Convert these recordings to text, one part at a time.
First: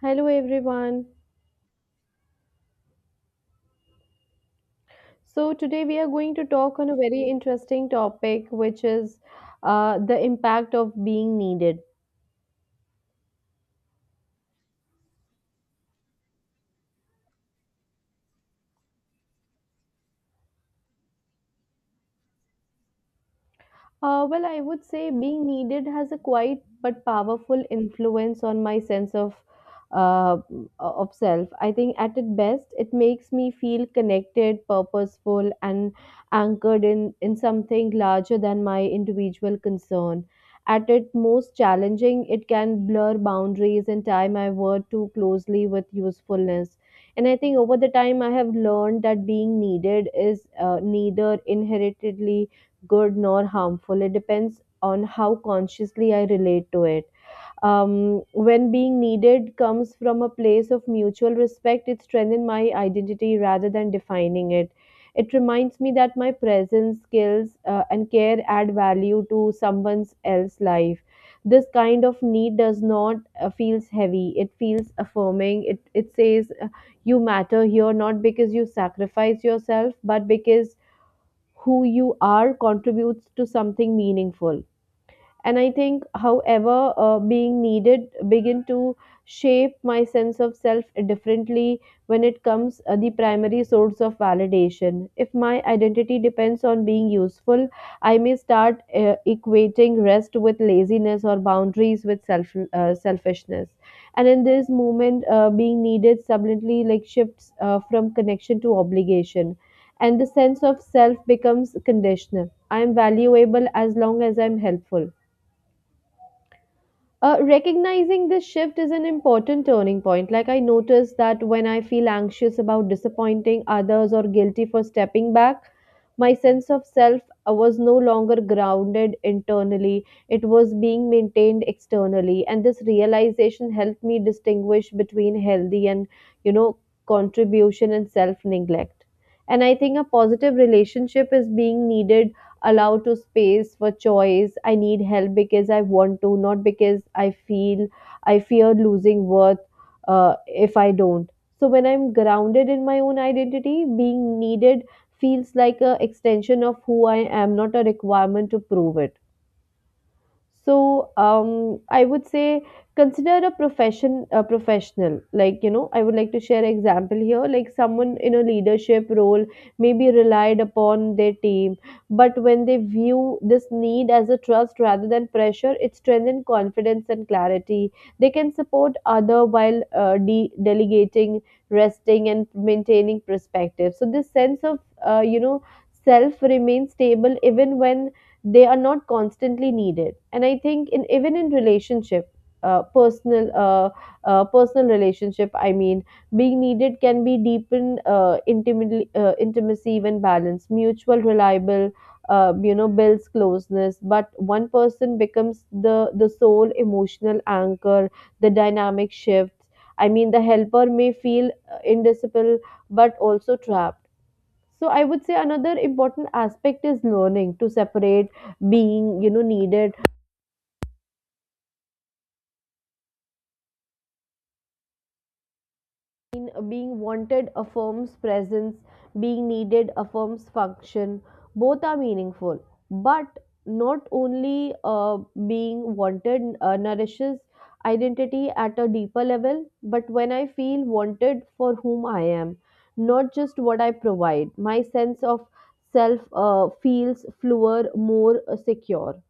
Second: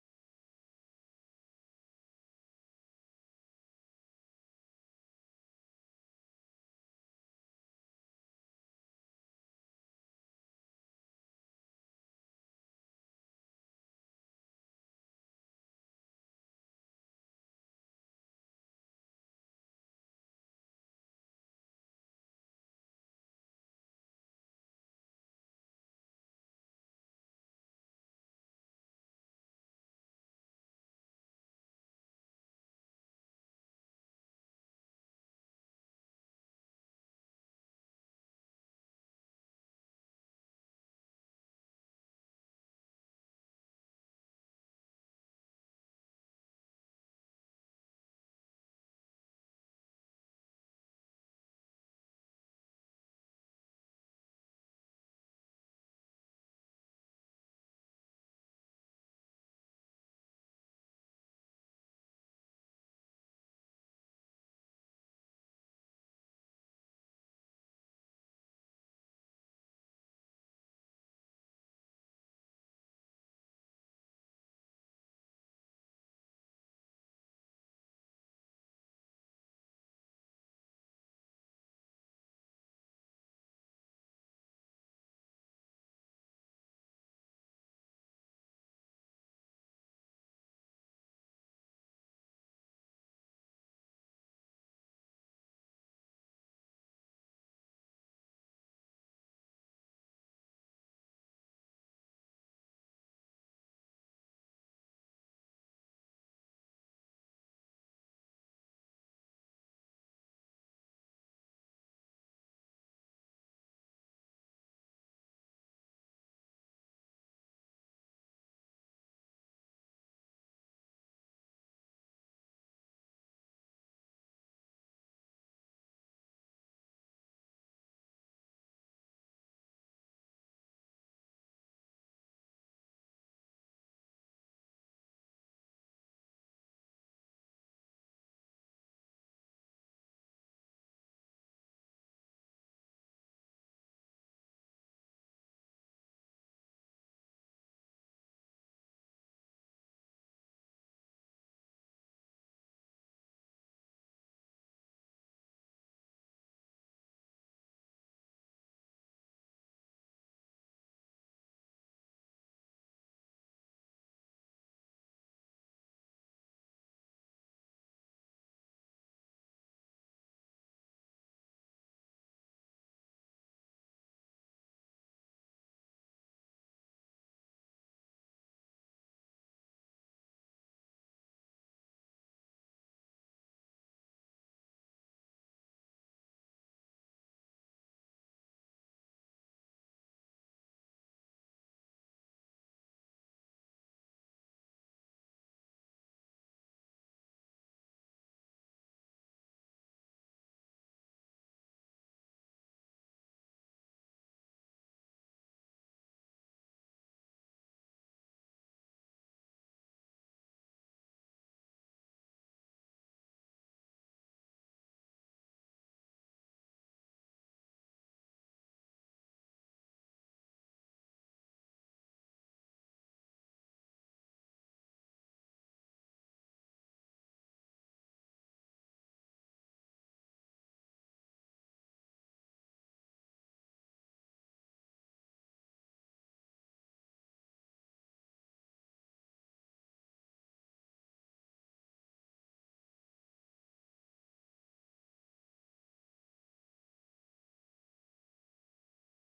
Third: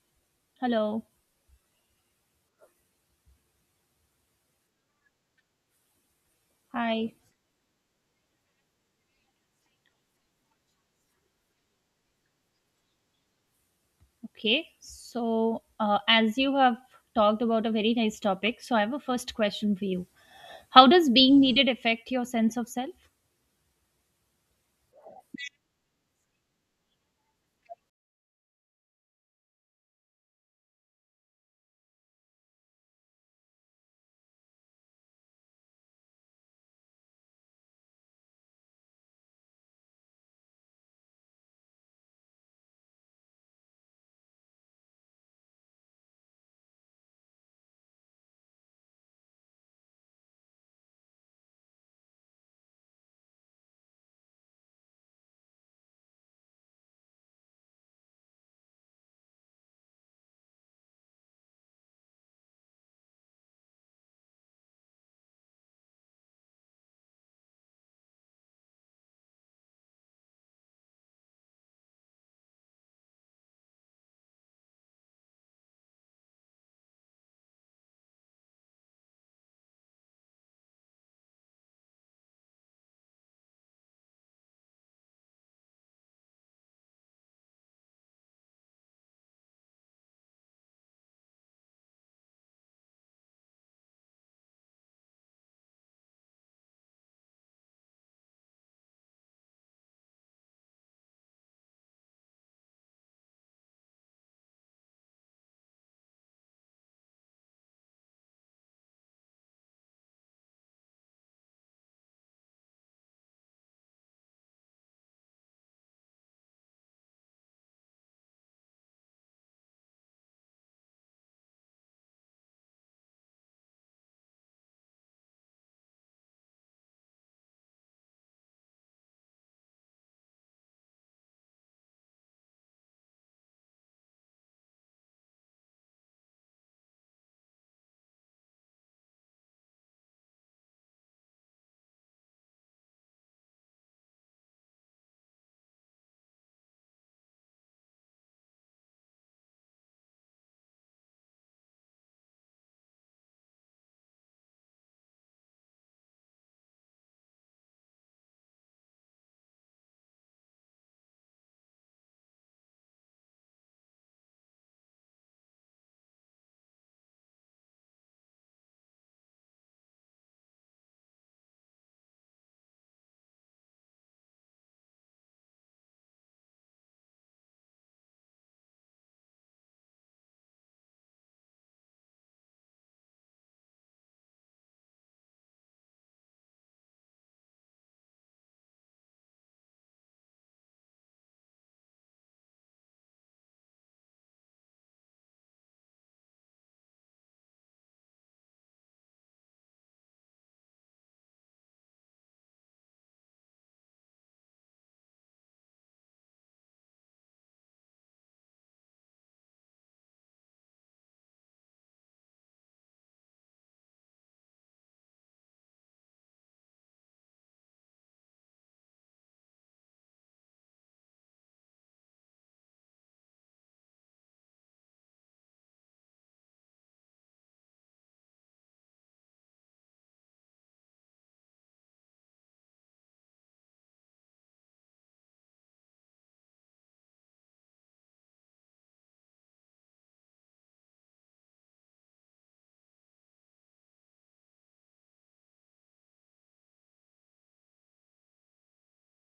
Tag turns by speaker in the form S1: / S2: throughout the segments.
S1: Hello
S2: Hello.
S1: everyone. So today we are going to talk on a
S2: Hi.
S1: very interesting topic which is the impact of being needed.
S2: Okay. As you have talked about a very nice topic, so I have a first question for you. How does being needed affect your sense of self?
S1: Well, I would say being needed has a quiet but powerful influence on my sense uh, of self. I think at its best, it makes me feel connected, purposeful, and anchored in something larger than my individual concern. At its most challenging, it can blur boundaries and tie my word too closely with usefulness. And I think over the time, I have learned that being needed is neither inheritedly good nor harmful. It depends on how consciously I relate to it. When being needed comes from a place of mutual respect, it strengthens my identity rather than defining it. It reminds me that my presence, skills, and care add value to someone else's life. This kind of need does not feels heavy. It feels affirming. It says you matter here not because you sacrifice yourself, but because who you are contributes to something meaningful. And I think, however, being needed begin to shape my sense of self differently when it comes the primary source of validation. If my identity depends on being useful, I may start equating rest with laziness or boundaries with self selfishness. And in this moment, being needed suddenly like shifts from connection to obligation, and the sense of self becomes conditional. I am valuable as long as I'm helpful. Recognizing this shift is an important turning point. Like, I notice that when I feel anxious about disappointing others or guilty for stepping back, my sense of self was no longer grounded internally, it was being maintained externally. And this realization helped me distinguish between healthy and, you know, contribution and self neglect. And I think a positive relationship is being needed allow to space for choice. I need help because I want to, not because I feel I fear losing worth if I don't. So when I'm grounded in my own identity, being needed feels like a extension of who I am, not a requirement to prove it. So, I would say consider a profession a professional. Like, I would like to share an example here. Like someone in a leadership role may be relied upon their team, but when they view this need as a trust rather than pressure, it strengthens confidence and clarity. They can support other while delegating, resting, and maintaining perspective. So this sense of uh, you know self remains stable even when they are not constantly needed. And I think in even in relationship, uh, personal uh, personal relationship, I mean, being needed can be deepened intimately intimacy when balanced mutual reliable builds closeness. But one person becomes the sole emotional anchor, the dynamic shifts. I mean, the helper may feel indisciple but also trapped. So I would say another important aspect is learning to separate being, needed being wanted affirms presence, being needed affirms function. Both are meaningful, but not only being wanted nourishes identity at a deeper level. But when I feel wanted for whom I am, not just what I provide, my sense of self feels fluer, more secure.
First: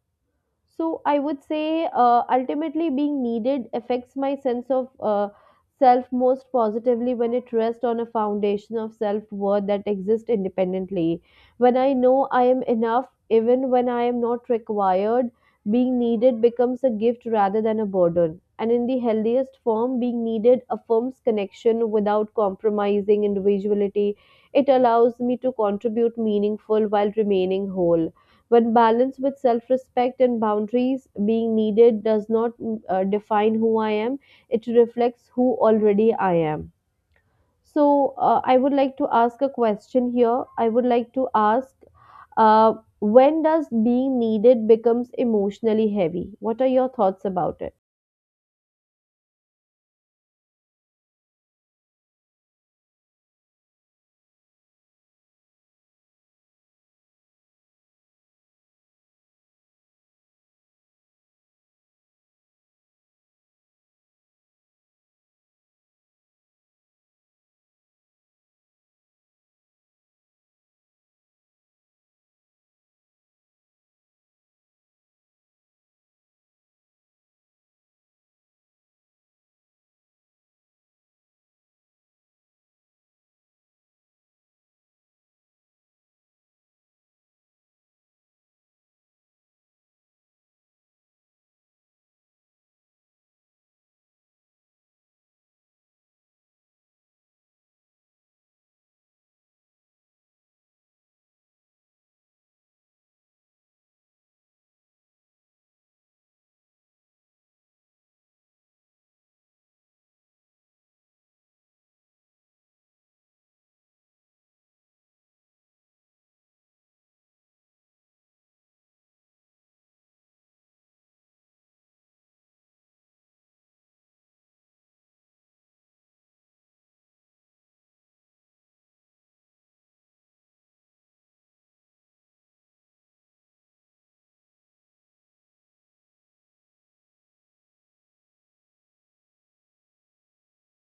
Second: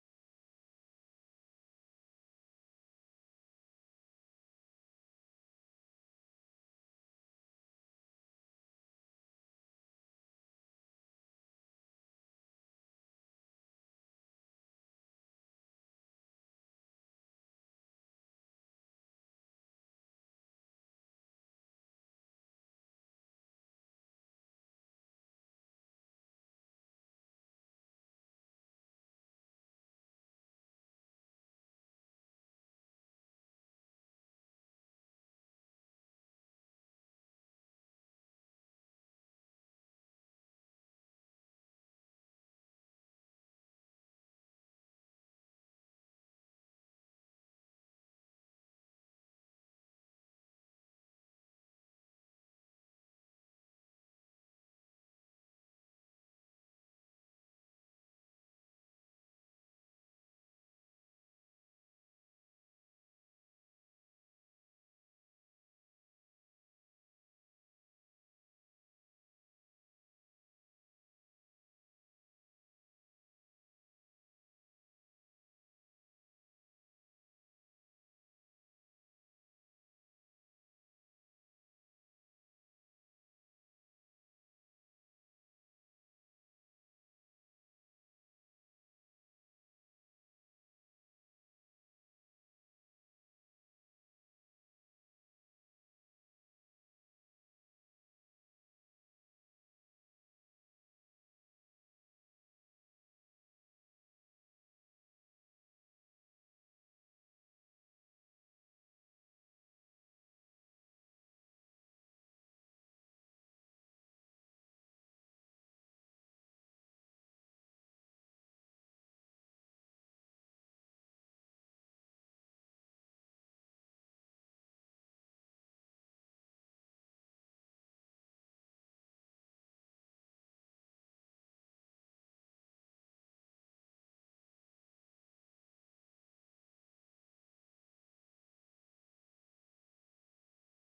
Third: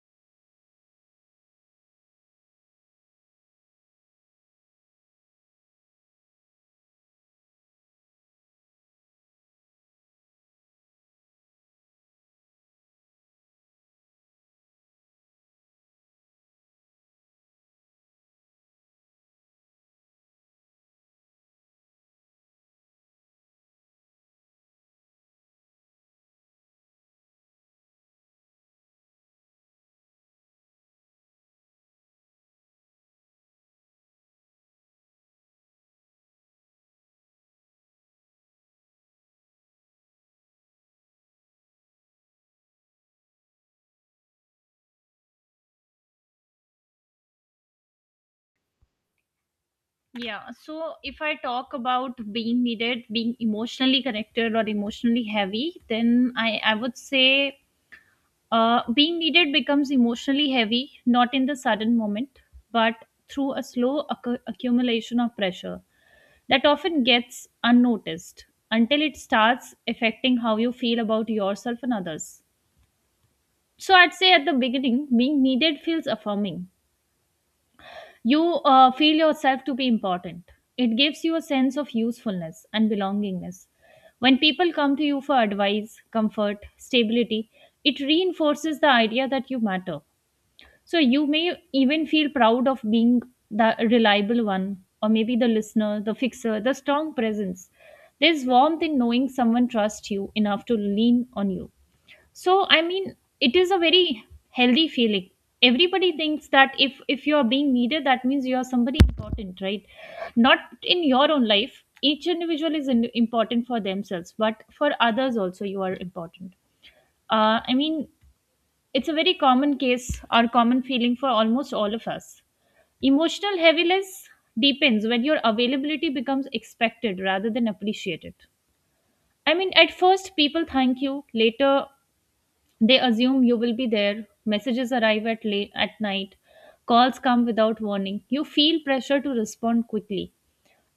S1: So I would say ultimately being needed affects my sense of self most positively when it rests on a foundation of self worth that exists independently. When I know I am enough, even when I am not required, being needed becomes a gift rather than a burden. And in the healthiest form, being needed affirms connection without compromising individuality. It allows me to contribute meaningful while remaining whole. When balanced with self respect and boundaries, being needed does not define who I am, it reflects who already I am. So, I would like to ask a question here. I would like to ask uh, when does being needed becomes emotionally heavy? What are your thoughts about it?
S2: Yeah. So, if I talk about being needed, being emotionally connected or emotionally heavy, then I would say being needed becomes emotionally heavy, not in the sudden moment, but through a slow accumulation of pressure that often gets unnoticed until it starts affecting how you feel about yourself and others. So, I'd say at the beginning, being needed feels affirming. You feel yourself to be important. It gives you a sense of usefulness and belongingness. When people come to you for advice, comfort, stability, it reinforces the idea that you matter. So you may even feel proud of being the reliable one, or maybe the listener, the fixer, the strong presence. There's warmth in knowing someone trusts you enough to lean on you. So I mean, it is a very healthy feeling. Everybody thinks that if you are being needed, that means you are somebody important, right? Not in your own life. Each individual is important for themselves, but for others also, you are important. I mean, it's a very common case or common feeling for almost all of us. Emotional heaviness deepens when your availability becomes expected rather than appreciated. I mean, at first, people thank you, later, they assume you will be there, messages arrive at, late, at night, calls come without warning. You feel pressure to respond quickly,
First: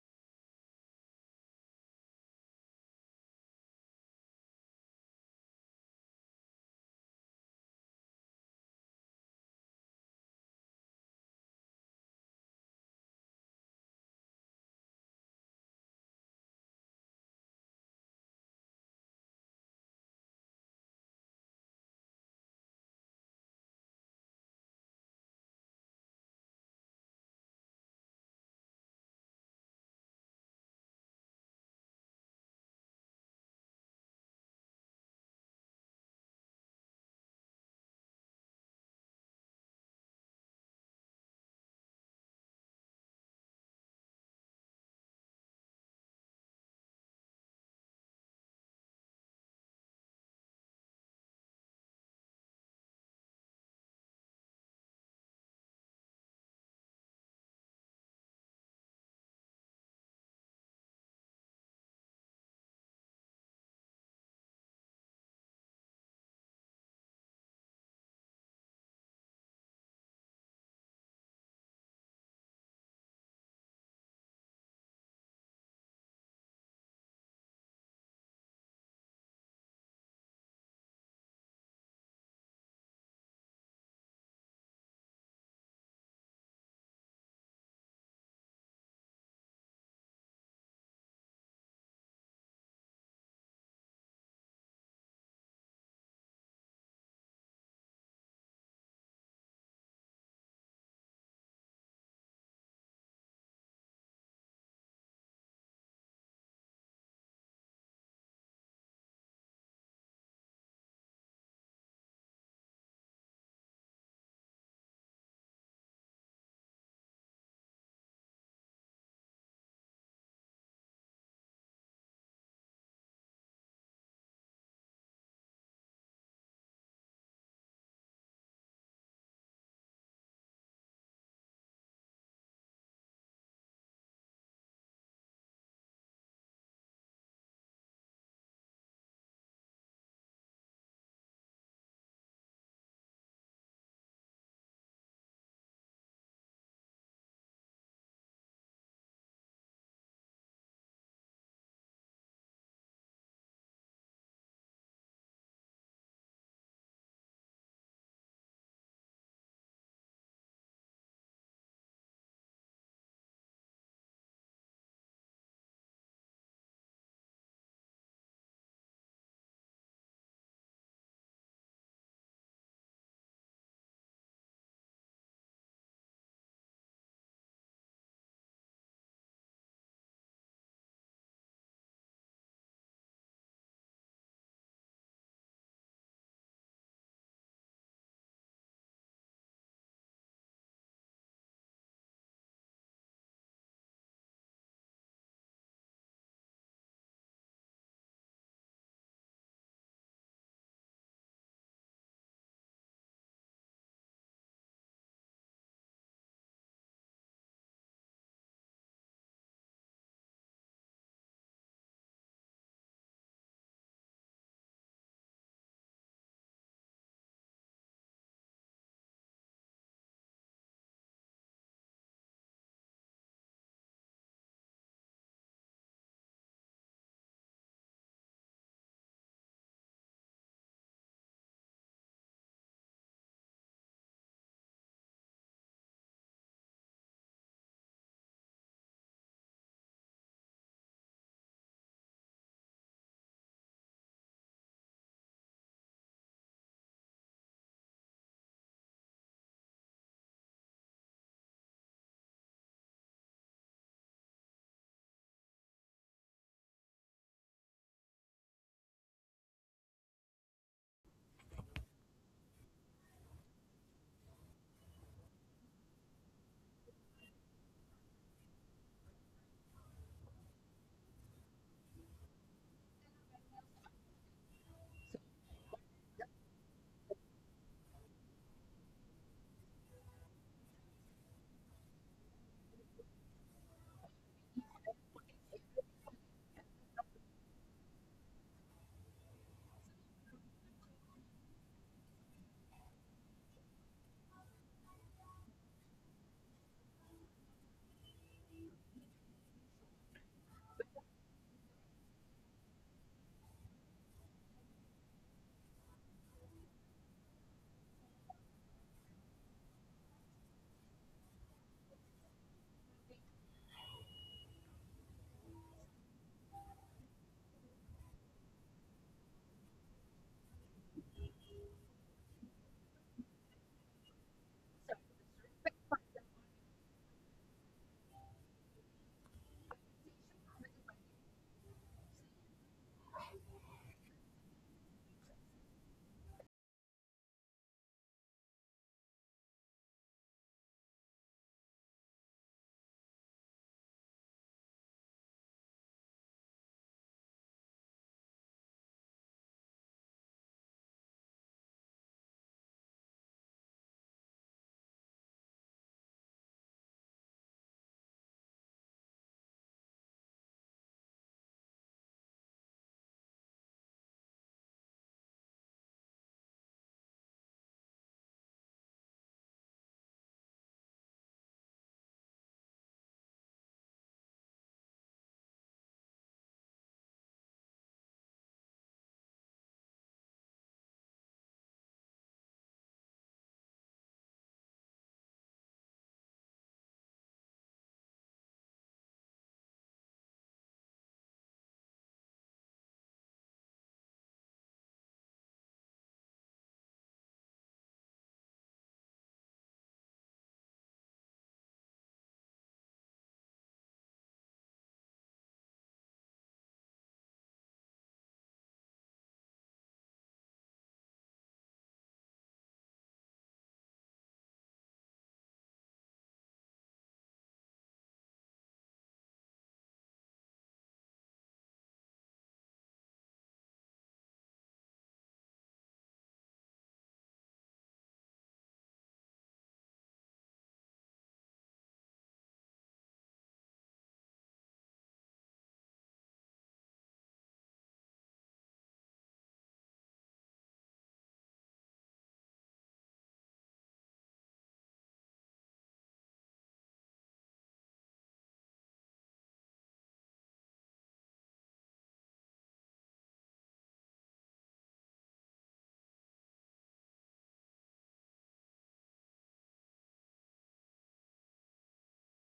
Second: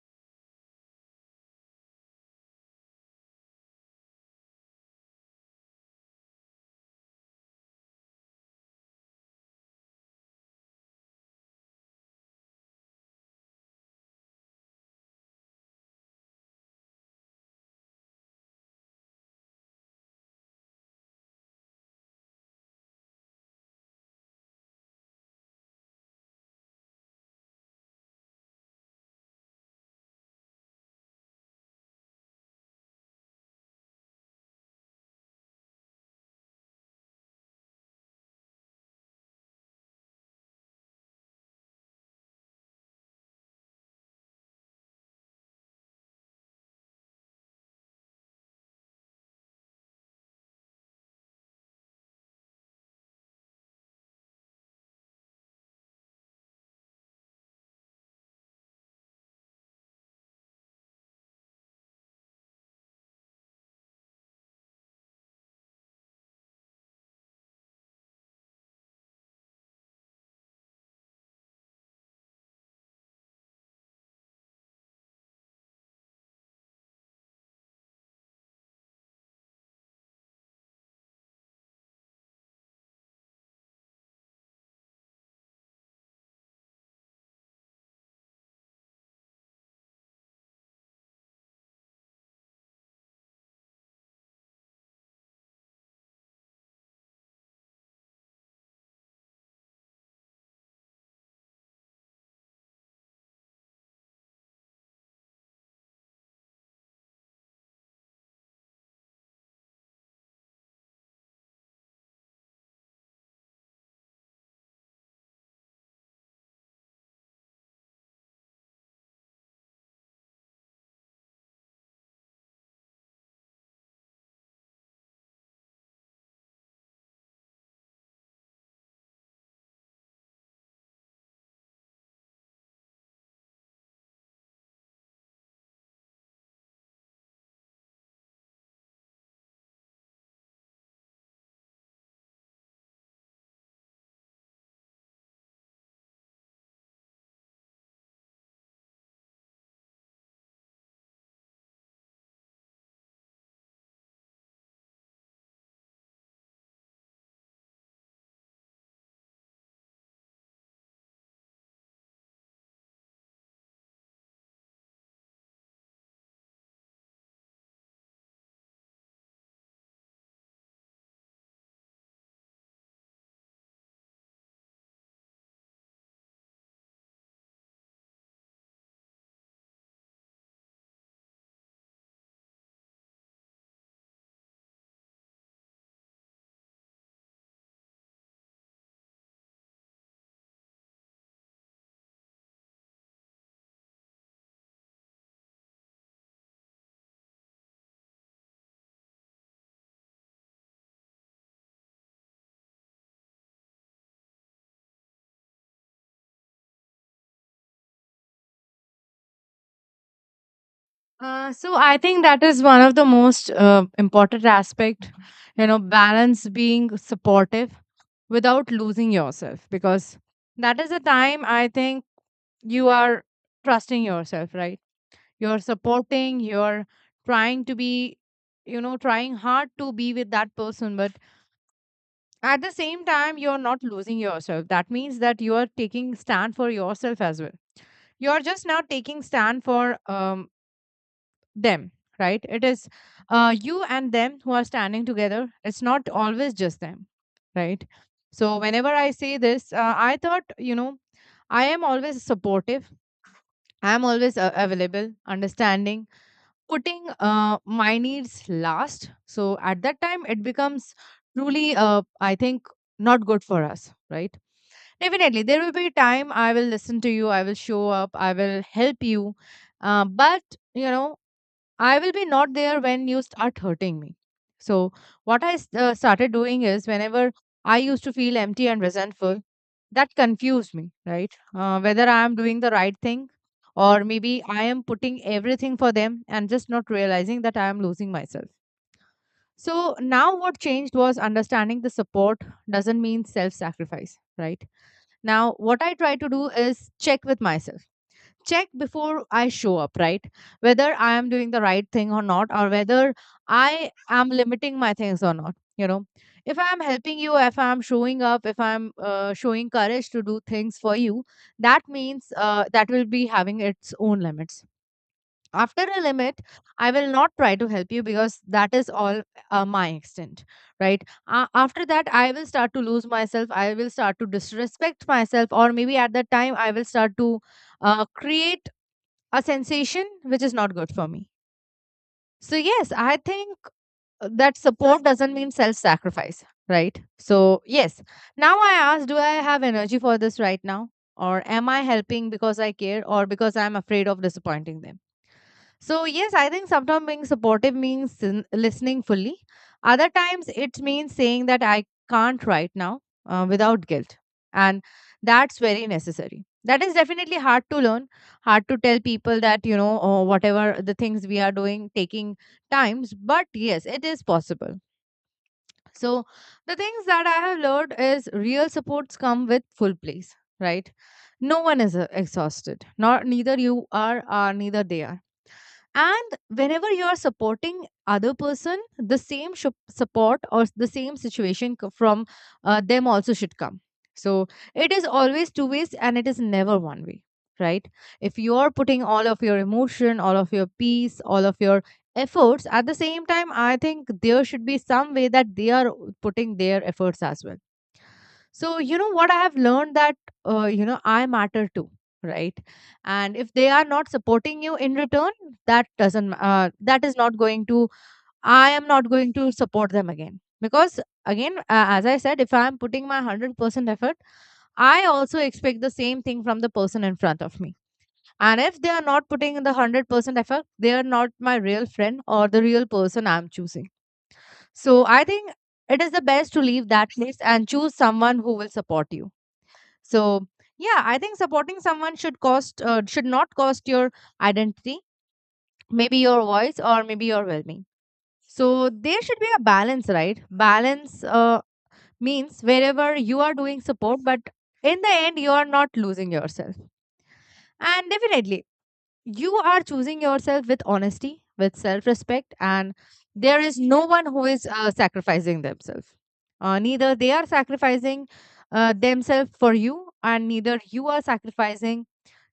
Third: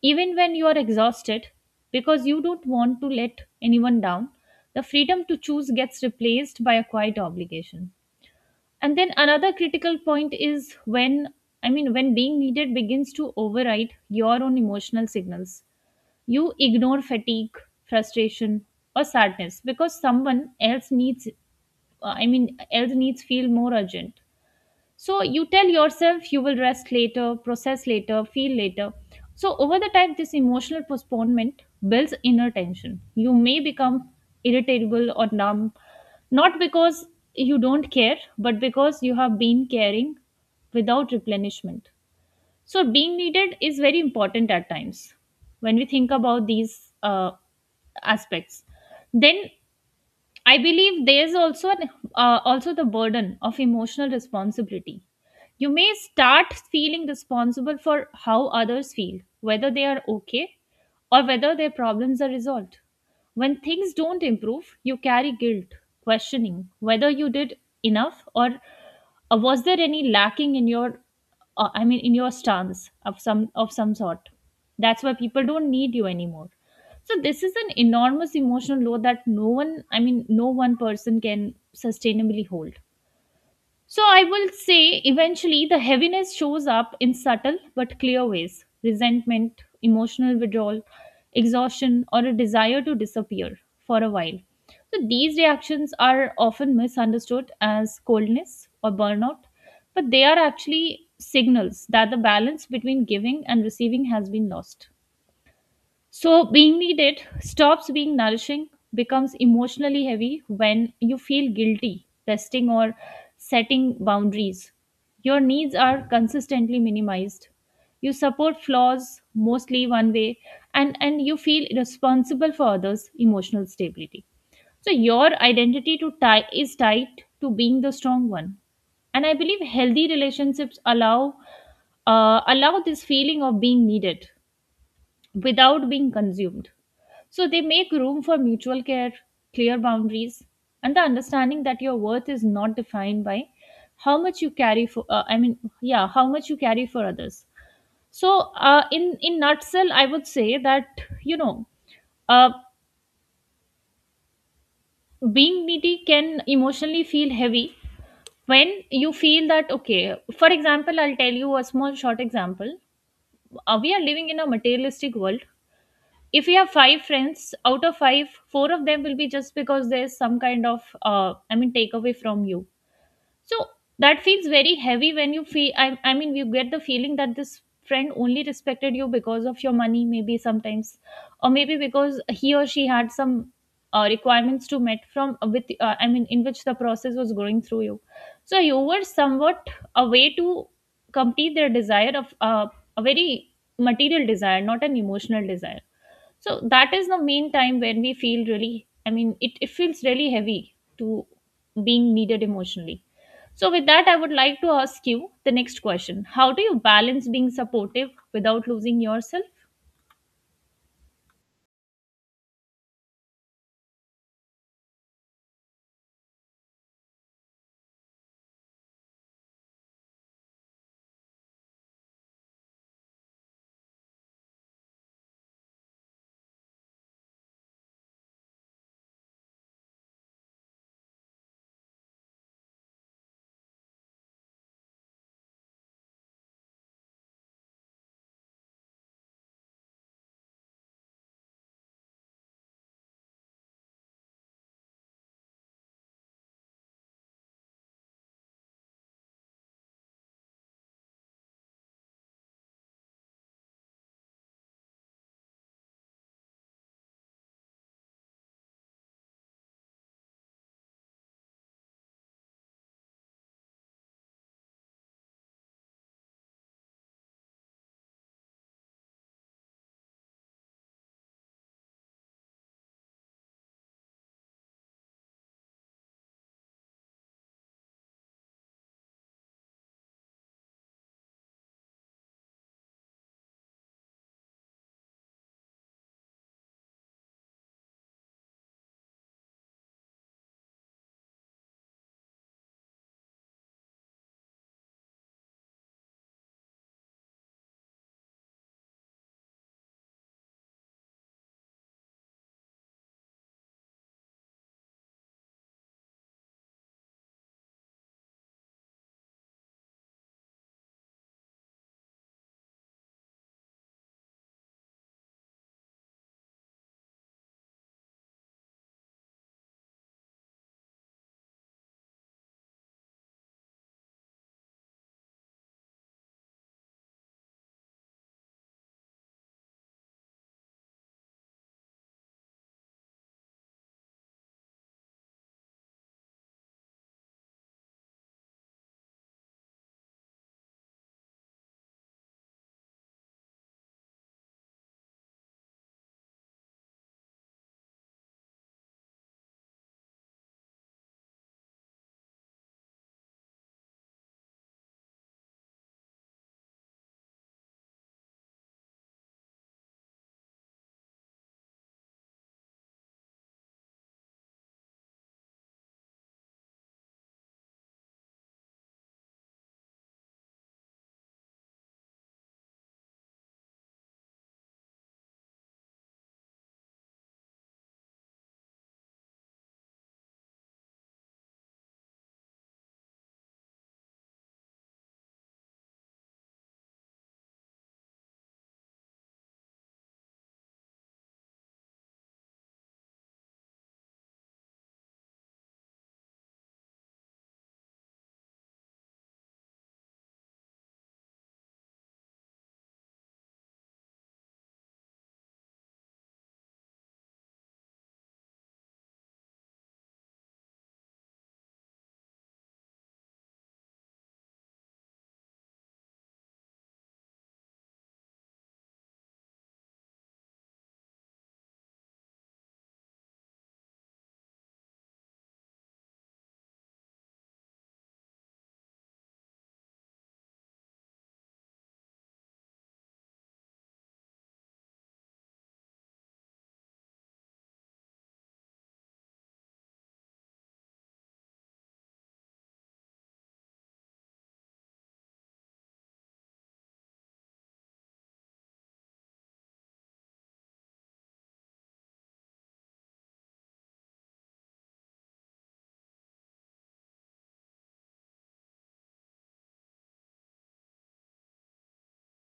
S2: even when you are exhausted, because you don't want to let anyone down. The freedom to choose gets replaced by a quiet obligation. And then another critical point is when, I mean, when being needed begins to override your own emotional signals. You ignore fatigue, frustration, or sadness because someone else needs, I mean, else needs feel more urgent. So you tell yourself you will rest later, process later, feel later. So over the time, this emotional postponement builds inner tension. You may become irritable or numb, not because you don't care, but because you have been caring without replenishment. So being needed is very important at times when we think about these aspects. Then I believe there's also also the burden of emotional responsibility. You may start feeling responsible for how others feel, whether they are okay or whether their problems are resolved. When things don't improve, you carry guilt, questioning whether you did enough or was there any lacking in your I mean in your stance of some sort. That's why people don't need you anymore. So this is an enormous emotional load that no one I mean no one person can sustainably hold. So I will say eventually the heaviness shows up in subtle but clear ways: resentment, emotional withdrawal, exhaustion, or a desire to disappear for a while. So these reactions are often misunderstood as coldness or burnout, but they are actually signals that the balance between giving and receiving has been lost. So, being needed stops being nourishing, becomes emotionally heavy when you feel guilty testing or setting boundaries. Your needs are consistently minimized. You support flaws mostly one way, and you feel responsible for others' emotional stability. So, your is tied to being the strong one. And I believe healthy relationships allow this feeling of being needed without being consumed. So they make room for mutual care, clear boundaries, and the understanding that your worth is not defined by how much you carry for. I mean, yeah, how much you carry for others. So in nutshell, I would say that you know, uh, being needy can emotionally feel heavy when you feel that okay. For example, I'll tell you a small short example. We are living in a materialistic world. If we have five friends out of five, four of them will be just because there's some kind of I mean takeaway from you. So that feels very heavy when you feel I mean you get the feeling that this friend only respected you because of your money maybe sometimes, or maybe because he or she had some requirements to met from with I mean in which the process was going through you. So you were somewhat a way to complete their desire of a very material desire, not an emotional desire. So that is the main time when we feel really I mean it feels really heavy to being needed emotionally. So with that, I would like to ask you the next question: how do you balance being supportive without losing yourself?
S3: So I think that is one of the most important aspect. You know, balance being supportive without losing yourself, because that is the time I think you are trusting yourself, right? You're supporting, you're trying to be, you know, trying hard to be with that person, but at the same time, you're not losing yourself. That means that you are taking stand for yourself as well. You're just now taking stand for them, right? It is you and them who are standing together. It's not always just them, right? So whenever I say this, I thought, you know, I am always supportive. I am always available, understanding, putting my needs last. So at that time, it becomes truly I think not good for us, right? Definitely, there will be a time I will listen to you, I will show up, I will help you. But, you know, I will be not there when you start hurting me. So, what I started doing is whenever I used to feel empty and resentful, that confused me, right? Whether I am doing the right thing or maybe I am putting everything for them and just not realizing that I am losing myself. So, now what changed was understanding the support doesn't mean self sacrifice, right? Now, what I try to do is check with myself, check before I show up, right? Whether I am doing the right thing or not, or whether I am limiting my things or not. You know, if I am helping you, if I am showing up, if I am showing courage to do things for you, that means that will be having its own limits. After a limit, I will not try to help you because that is all my extent, right? After that, I will start to lose myself. I will start to disrespect myself, or maybe at that time, I will start to create a sensation which is not good for me. So, yes, I think that support doesn't mean self sacrifice, right? So, yes, now I ask, do I have energy for this right now? Or am I helping because I care or because I'm afraid of disappointing them? So, yes, I think sometimes being supportive means listening fully. Other times, it means saying that I can't right now, without guilt. And that's very necessary. That is definitely hard to learn, hard to tell people that, you know, whatever the things we are doing, taking times. But yes, it is possible. So, the things that I have learned is real supports come with full place, right? No one is exhausted, not neither you are, or neither they are. And whenever you are supporting other person, the same support or the same from them also should come. So it is always two ways and it is never one way, right? If you are putting all of your emotion, all of your peace, all of your efforts, at the same time I think there should be some way that they are putting their efforts as well. So, you know, what I have learned that you know, I matter too, right? And if they are not supporting you in return, that doesn't ma- that is not going to, I am not going to support them again, because again, as I said, if I am putting my 100% effort, I also expect the same thing from the person in front of me. And if they are not putting in the 100% effort, they are not my real friend or the real person I am choosing. So I think it is the best to leave that place and choose someone who will support you. So yeah, I think supporting someone should cost should not cost your identity, maybe your voice or maybe your well-being. So there should be a balance, right? Balance means wherever you are doing support, but in the end, you are not losing yourself. And definitely, you are choosing yourself with honesty, with self-respect, and there is no one who is sacrificing themselves. Neither they are sacrificing themselves for you, and neither you are sacrificing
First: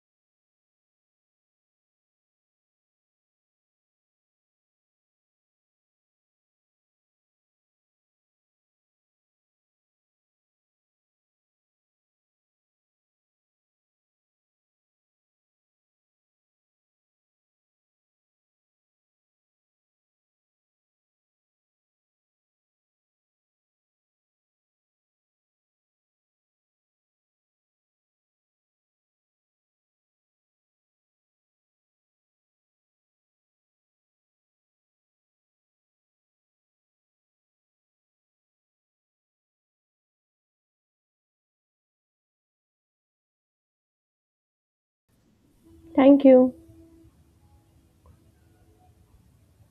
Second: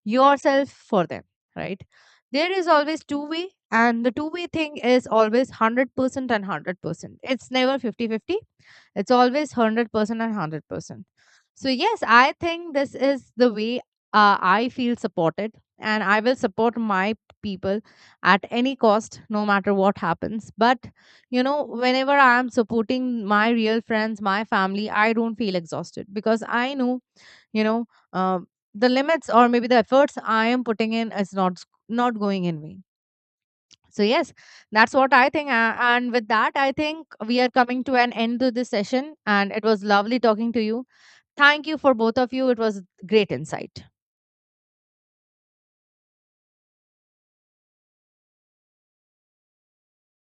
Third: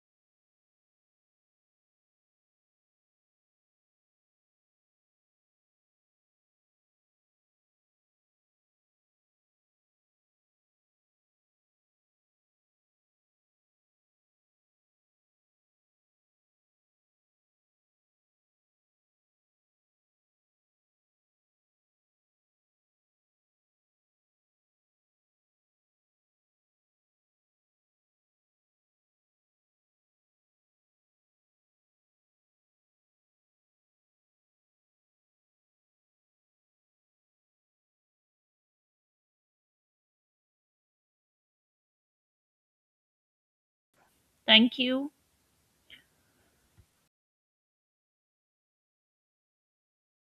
S3: yourself for them, right? There is always two way, and the two-way thing is always 100% and 100%. It's never 50 50. It's always 100% and 100%. So, yes, I think this is the way I feel supported, and I will support my people at any cost, no matter what happens. But, you know, whenever I am supporting my real friends, my family, I don't feel exhausted because I know, you know, uh, the limits or maybe the efforts I am putting in is not going in vain. So yes, that's what I think. And with that, I think we are coming to an end to this session. And it was lovely talking to you. Thank you for both of you. It was great insight.
S2: Thank you.
S1: Thank you.